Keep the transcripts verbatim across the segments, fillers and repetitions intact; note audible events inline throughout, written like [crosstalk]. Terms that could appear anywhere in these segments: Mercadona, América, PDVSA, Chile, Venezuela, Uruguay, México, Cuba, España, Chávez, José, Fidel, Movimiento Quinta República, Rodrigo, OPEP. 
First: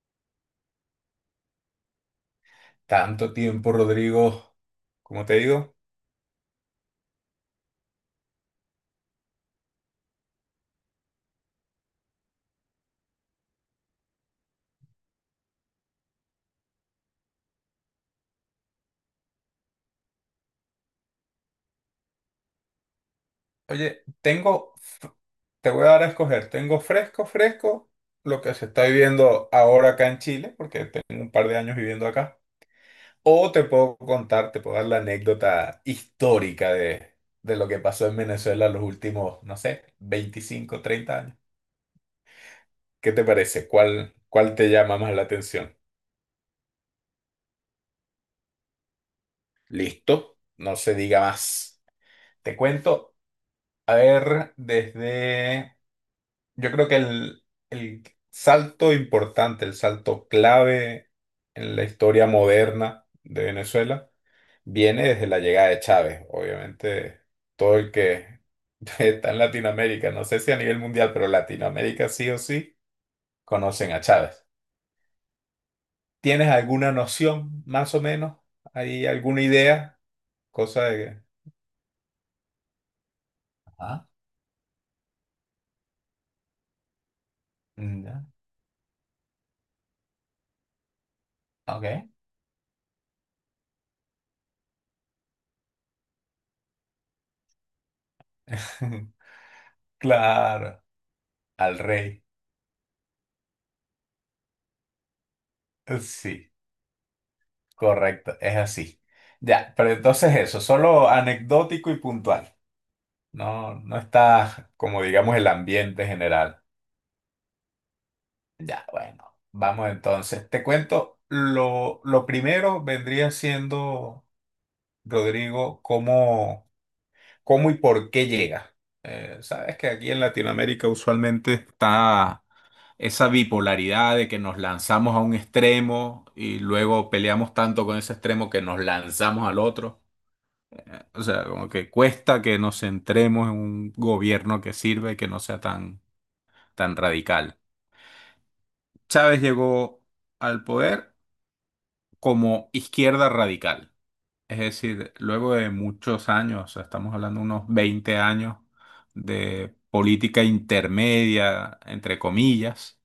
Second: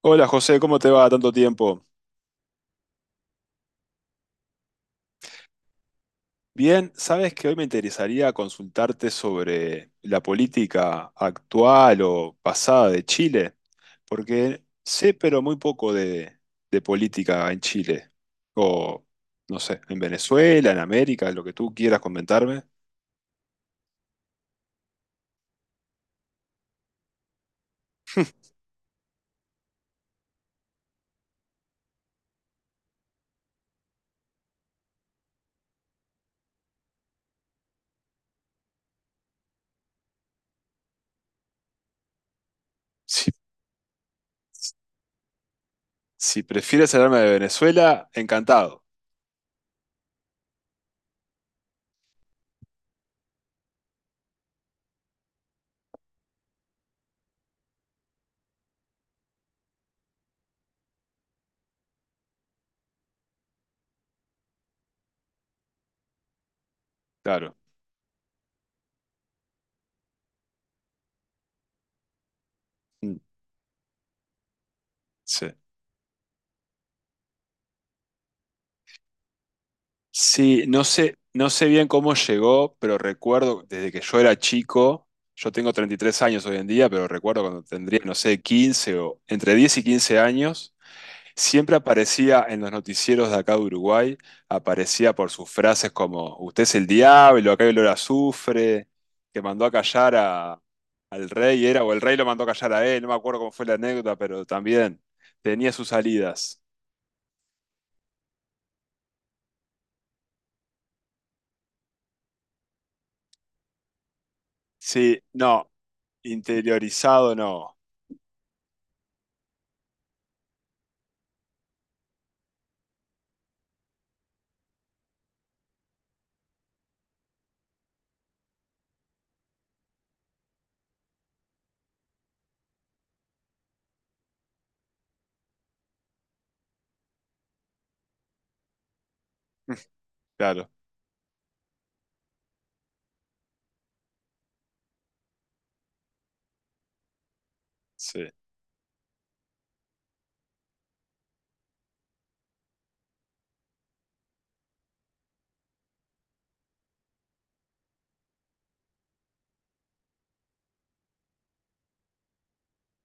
Hola José, ¿cómo te va? Tanto tiempo. Tanto tiempo, Rodrigo. Como te digo, Bien, sabes que hoy me interesaría consultarte sobre la política actual o pasada de Chile, porque sé pero muy poco de, de política en Chile, o no sé, en Venezuela, en América, lo que tú quieras comentarme. oye, tengo, f- te voy a dar a escoger, tengo fresco, fresco, lo [laughs] que se está viviendo ahora acá en Chile, porque tengo un par de años viviendo acá, o te puedo contar, te puedo dar la anécdota histórica de, de lo que pasó en Venezuela los últimos, no sé, veinticinco treinta años. ¿Qué te Si, parece? ¿Cuál, cuál te llama más la atención? si prefieres hablarme de Venezuela, encantado, Listo, no se diga más. Te cuento, a ver, desde. Yo creo que el, el salto importante, el salto clave en la historia moderna de Venezuela viene desde la llegada de Chávez. Obviamente, claro. todo el que [laughs] está en Latinoamérica, no sé si a nivel mundial, pero Latinoamérica sí o sí, Mm. conocen a Chávez. Sí. ¿Tienes alguna noción, más o menos? ¿Hay alguna idea? Sí, Cosa no de sé, que. no sé bien cómo llegó, pero recuerdo desde que Ah, yo era chico, yo tengo treinta y tres años hoy en día, pero recuerdo cuando tendría, mm, no ya, sé, quince o entre diez y quince años, siempre ok. aparecía en los noticieros de acá de Uruguay, aparecía por sus frases como, usted es el diablo, acá hay olor a azufre, [laughs] que mandó a callar a, Claro, al rey, al era, o el rey rey. lo mandó a callar a él, no me acuerdo cómo fue la anécdota, pero también tenía sus Sí. salidas. Correcto, es así. Ya, pero entonces eso, solo anecdótico y puntual. No, no está como Sí, digamos el no, ambiente general. interiorizado no. Ya, bueno, vamos entonces. Te cuento, lo, lo primero vendría siendo, Rodrigo, cómo, cómo y por qué llega. Eh, sabes que aquí en Latinoamérica usualmente está esa bipolaridad de que nos lanzamos a un extremo y luego peleamos tanto con ese extremo que nos lanzamos al otro. Claro, Eh, O sea, como que cuesta que nos centremos en un gobierno que sirve, que no sea tan, tan radical. sí. Él Chávez llegó al poder como izquierda radical. Es decir, luego de muchos años, o sea, estamos hablando de unos veinte años de política intermedia, entre comillas,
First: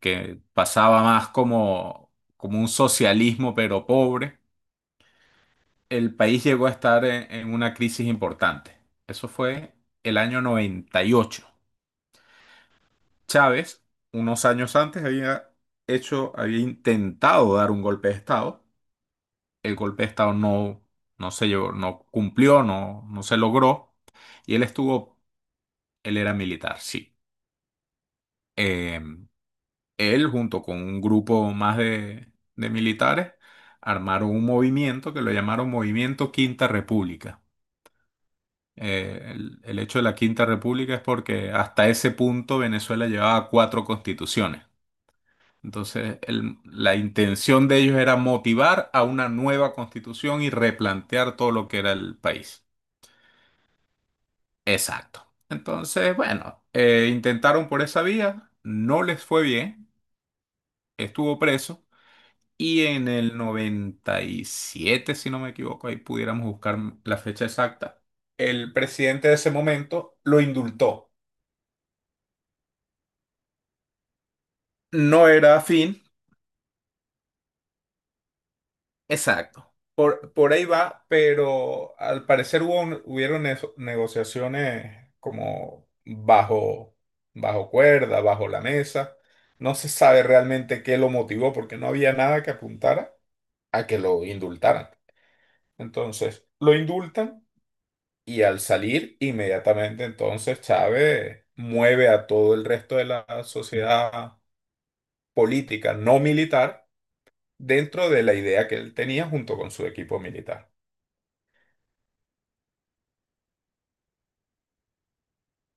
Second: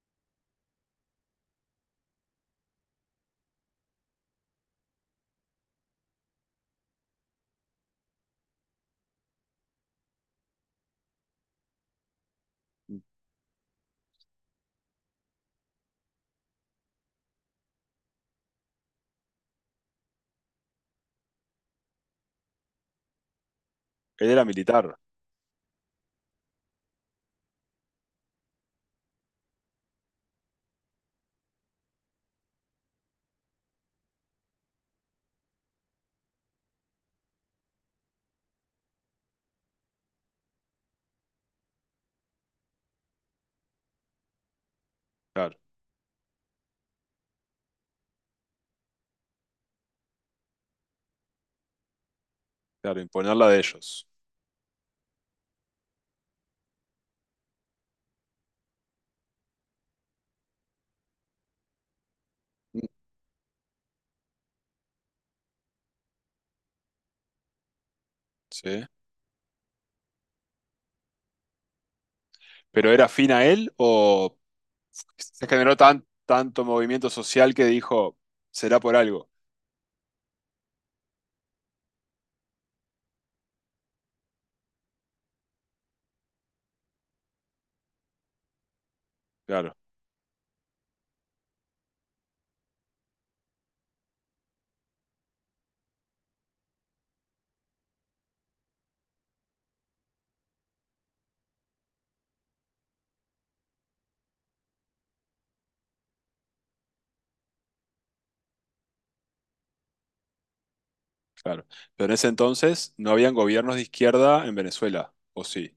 que pasaba más como, como un socialismo pero pobre, el país llegó a estar en en una crisis importante. Eso fue el año noventa y ocho. Chávez, unos años antes, había hecho, había intentado dar un golpe de Estado. El golpe de Estado no, no se llevó, no cumplió, no, no se logró. era Y él militar, estuvo, él era militar, sí. Eh, Él, junto con un grupo más de, de militares, armaron un movimiento que lo llamaron Movimiento Quinta República. Eh, el el hecho de la Quinta República es porque hasta ese punto Venezuela llevaba cuatro constituciones. claro, Entonces, el- la intención de ellos era motivar a una nueva constitución y replantear todo lo que era el país. claro, imponerla de ellos. Exacto. Entonces, bueno, eh, intentaron por esa vía, no les fue bien, estuvo preso y Mm. en el noventa y siete, si no me equivoco, ahí pudiéramos buscar la fecha exacta, el Sí. presidente de ese momento lo indultó. ¿Pero era afín a él o No se era generó afín. tan, tanto movimiento social que dijo, será por algo? Exacto. Por, por ahí va, pero al parecer hubo un- hubieron eso- negociaciones como bajo, bajo cuerda, bajo la mesa. No Claro, se sabe realmente qué lo motivó porque no había nada que apuntara a que lo indultaran. Entonces, lo indultan y al salir, inmediatamente entonces Chávez mueve a todo el resto de la sociedad política no militar dentro de la idea que él tenía junto con su equipo militar. claro. Pero en ese entonces no habían gobiernos de izquierda en Venezuela, ¿o sí?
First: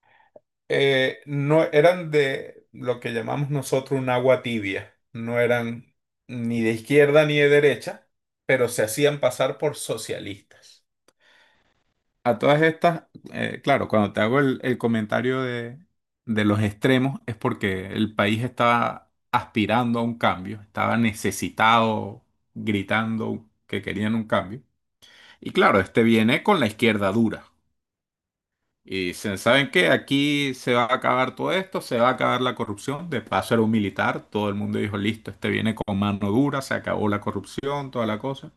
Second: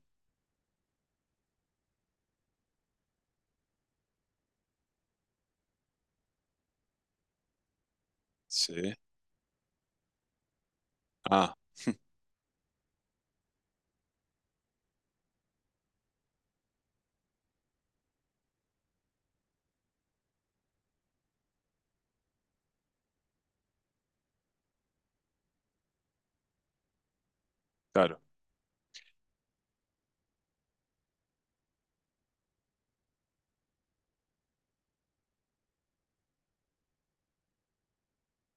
eh, No eran de lo que llamamos nosotros un agua tibia, no eran ni de izquierda ni de derecha, pero se Sí. hacían pasar por socialistas. Ah, A todas estas, eh, claro, cuando te hago el, el comentario de, de los extremos es porque el país estaba aspirando a un cambio, estaba necesitado, gritando que querían un cambio. Y claro, este viene con la izquierda dura. claro. Y dicen, ¿saben qué? Aquí se va a acabar todo esto, se va a acabar la corrupción. De paso era un militar, todo el mundo dijo, listo, este viene con mano dura, se acabó la corrupción, toda la cosa.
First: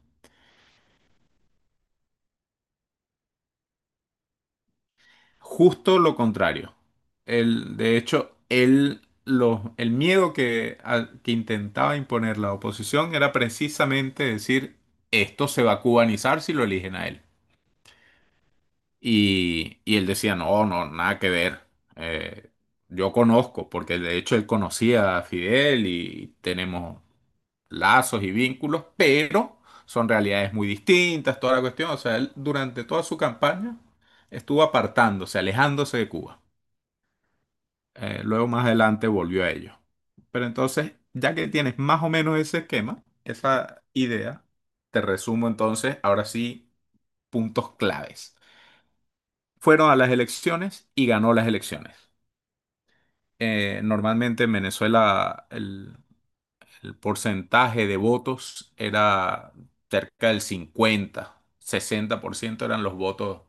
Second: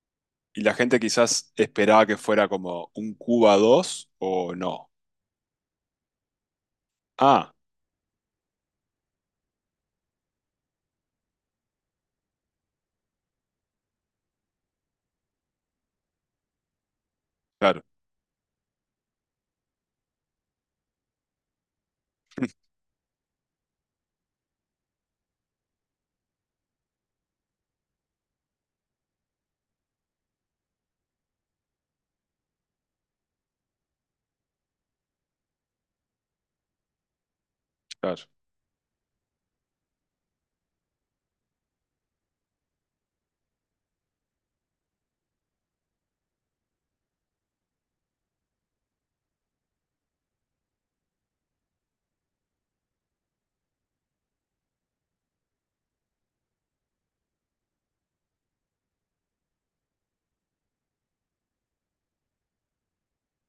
Y la gente quizás esperaba que fuera como un Cuba dos o no. Justo lo contrario. Ah, El, de hecho, el, lo- el miedo que, al- que intentaba imponer la oposición era precisamente decir, esto se va a cubanizar si lo eligen a él. claro, Y, y él decía, no, no, nada que ver. Eh, [laughs] yo conozco, porque de hecho él conocía a Fidel y tenemos lazos y vínculos, pero son realidades muy distintas, toda la cuestión. O sea, él durante toda su campaña estuvo apartándose, alejándose de Cuba. Eh, claro. Luego más adelante volvió a ello. Pero entonces, ya que tienes más o menos ese esquema, esa idea, te resumo entonces, ahora sí, puntos claves. Fueron a las elecciones y ganó las elecciones. Eh, normalmente en Venezuela el, el porcentaje de votos era cerca del cincuenta, sesenta por ciento eran los votos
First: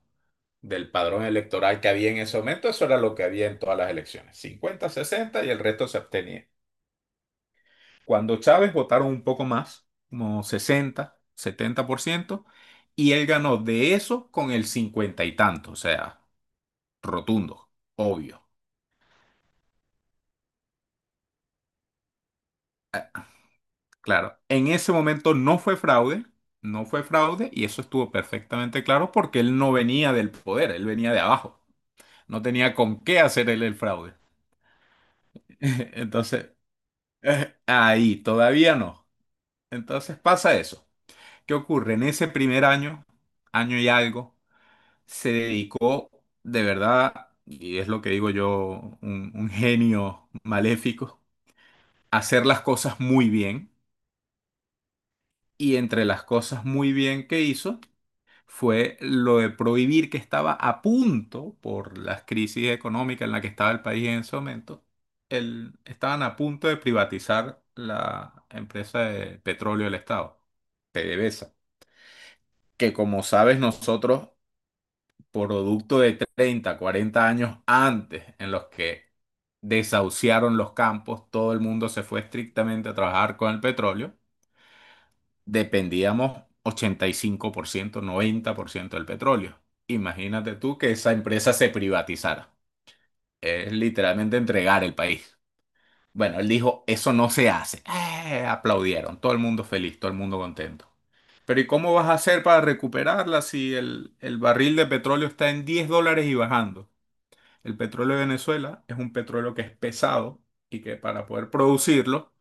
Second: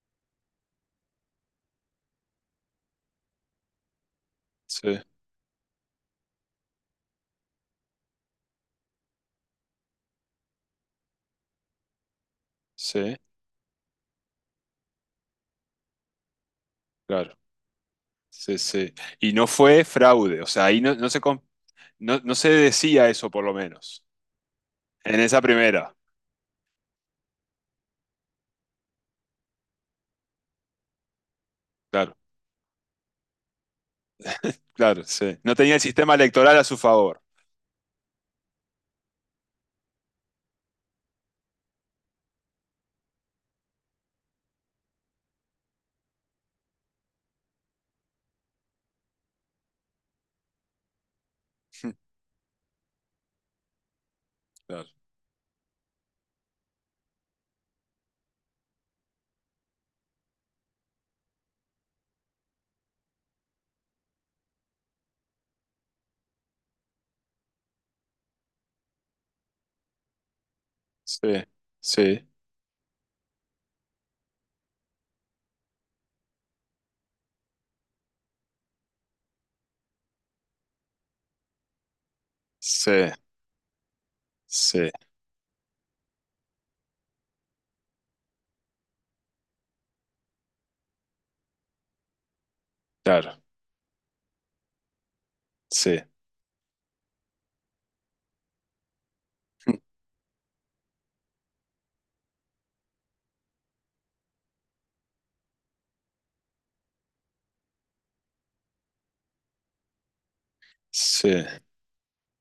del padrón electoral que había en ese momento. Eso era lo que había en todas las elecciones, cincuenta, Sí, sesenta y el resto se abstenía. Cuando Chávez votaron un poco más, como sesenta, setenta por ciento y sí, él ganó de eso con el cincuenta y tanto, o sea, claro. rotundo, obvio. Sí, sí. Y no fue fraude, o sea, ahí no, no se, com- no, no se decía eso por lo menos. Claro, en ese En momento esa no fue primera, fraude, no fue fraude y eso estuvo perfectamente claro porque él no venía del poder, él venía de abajo, claro, no tenía con qué hacer él el fraude. claro, sí. No [laughs] tenía el sistema Entonces, electoral a su favor. eh, ahí, todavía no. Entonces pasa eso. ¿Qué ocurre? En ese primer año, año y algo, se dedicó de verdad, y es lo que digo yo, un, un genio maléfico, [laughs] a hacer las cosas muy bien Claro. y entre las cosas muy bien que hizo, fue lo de prohibir que estaba a punto, por las crisis económicas en la que estaba el país en ese momento, el- estaban a punto de privatizar la empresa de petróleo del Estado, Sí, PDVSA, sí, que como sabes nosotros, producto de treinta cuarenta años antes en los que desahuciaron los campos, todo el mundo se fue estrictamente sí, a trabajar con el petróleo, sí, dependíamos ochenta y cinco por ciento, noventa por ciento del petróleo. Imagínate tú que esa empresa se privatizara. claro, Es literalmente entregar el país. sí, Bueno, él dijo, eso no se hace. Eh, aplaudieron, todo el mundo feliz, [laughs] todo el mundo contento. Pero ¿y cómo vas a hacer para recuperarla si el, el barril de petróleo está en diez dólares y bajando? El petróleo de Venezuela es un petróleo que es pesado y que para sí. poder producirlo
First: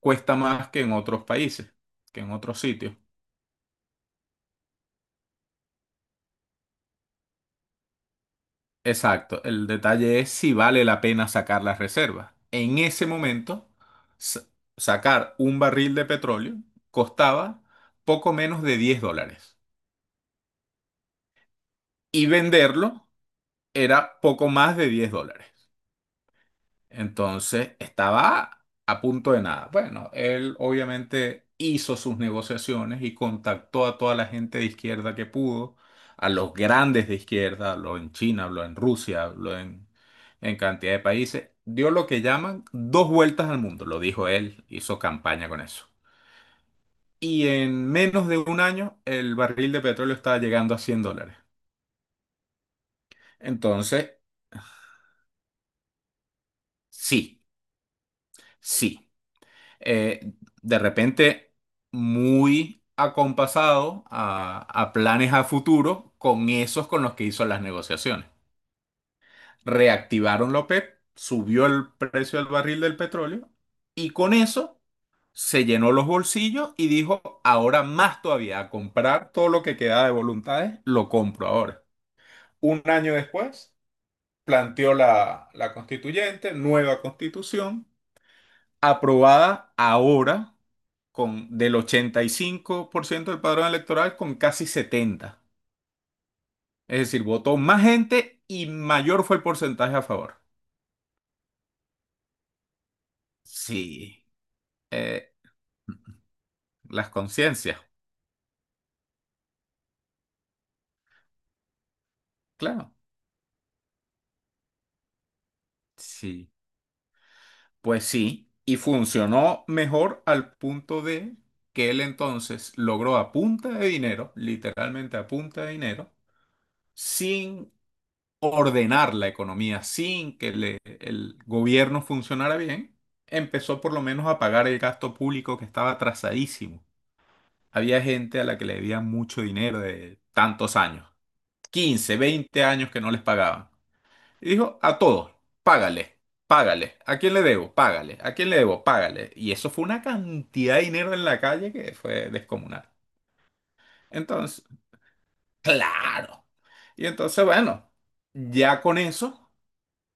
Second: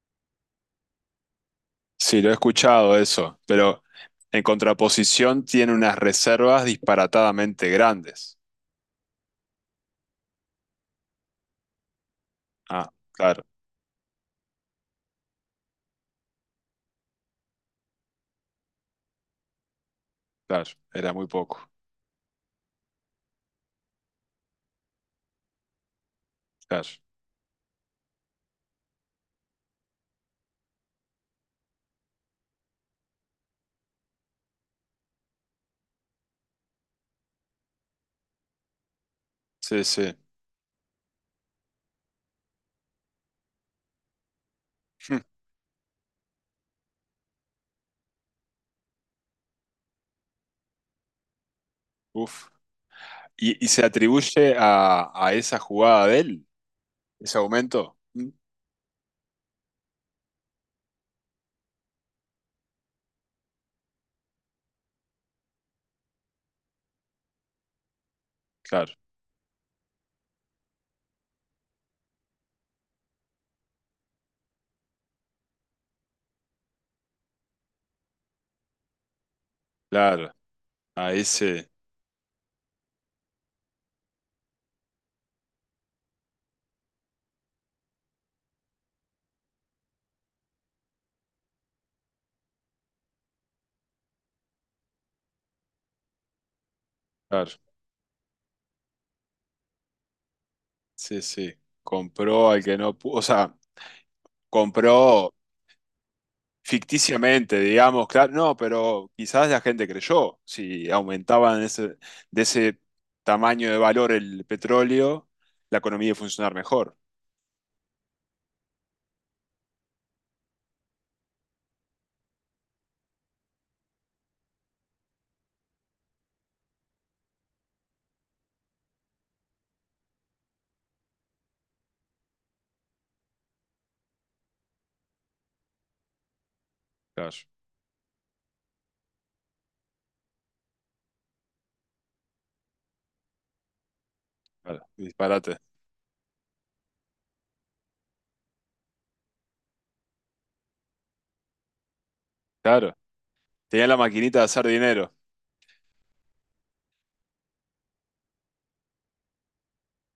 cuesta más que en otros países, que Sí, lo en he otros sitios. escuchado eso, pero en contraposición tiene unas reservas disparatadamente grandes. Exacto, el detalle es si vale la pena sacar las reservas. En Ah, ese claro, momento, sa- sacar un barril de petróleo costaba poco menos de diez dólares claro, era muy poco, y venderlo era poco más de diez dólares. claro. Entonces estaba a punto de nada. Bueno, él obviamente hizo sus negociaciones y contactó a toda la gente de izquierda que pudo, a los grandes de izquierda, habló en China, habló en Rusia, habló Sí, en, sí. en cantidad de países. Dio lo que llaman dos vueltas al mundo, lo dijo él, hizo [laughs] campaña con eso. Y en menos de un año el barril de petróleo estaba llegando a cien dólares. Uf. ¿Y, y se Entonces, atribuye a, a esa jugada de él, ese sí, aumento? Mm. sí. eh, de repente muy acompasado a, a planes a futuro con esos con los que hizo las negociaciones. Claro, Reactivaron la OPEP, subió el precio del barril del petróleo y con eso se llenó los bolsillos y dijo, ahora más todavía, a comprar todo lo que queda de claro, voluntades, lo a compro ese, ahora. Un año después, planteó la, la constituyente, nueva constitución, aprobada ahora con del ochenta y cinco por ciento del padrón electoral con casi setenta. Es decir, claro, votó más gente y mayor fue el porcentaje a favor. sí, sí. Compró al que no pudo, o sea, Sí, compró eh, las ficticiamente, conciencias, digamos, claro, no, pero quizás la gente creyó, si aumentaban ese, de ese claro. tamaño de valor el petróleo, la economía iba a Sí. funcionar mejor. Pues sí, y funcionó mejor al punto de que él entonces logró a punta de dinero, literalmente a punta de dinero, sin ordenar la economía sin que le- el gobierno funcionara bien, empezó por lo menos a pagar el gasto público que estaba atrasadísimo. Claro, Había gente a la que le debían mucho dinero de tantos años, quince veinte años que no les pagaban. Y dijo, claro, a todos, disparate. págale, págale. ¿A quién le debo? Págale. ¿A quién le debo? Págale. Y eso fue una cantidad de dinero en la calle que fue descomunal. Claro, tenían la maquinita de Entonces, hacer dinero. claro. Y entonces, bueno, ya con eso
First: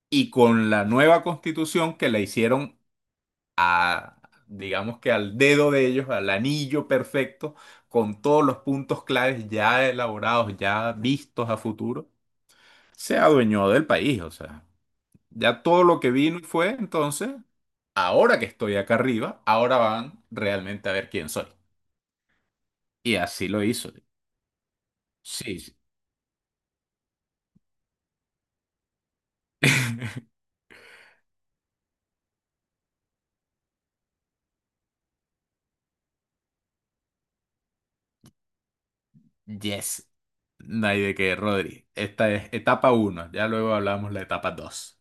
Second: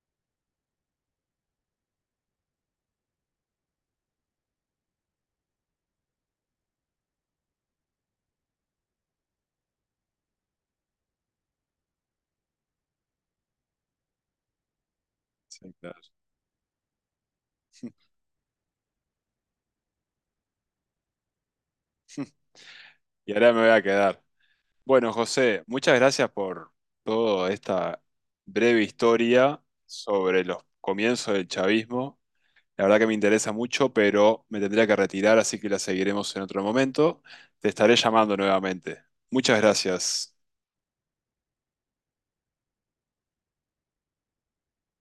y con la nueva constitución que la hicieron a, digamos que al dedo de ellos, al anillo perfecto, con todos los puntos claves ya elaborados, ya vistos a futuro, se adueñó del país, o sea, ya Sí, todo claro. lo que vino y fue, entonces, ahora que estoy acá arriba, ahora van realmente a ver quién soy. Y Y así ahora me lo voy a hizo. quedar. Bueno, Sí, José, sí. muchas gracias por toda esta breve historia [laughs] sobre los comienzos del chavismo. La verdad que me interesa mucho, pero me tendría que retirar, así que la seguiremos en otro momento. Te estaré llamando nuevamente. Muchas Yes. gracias. No hay de qué, Rodri. Esta es etapa uno. Ya luego hablamos la etapa dos.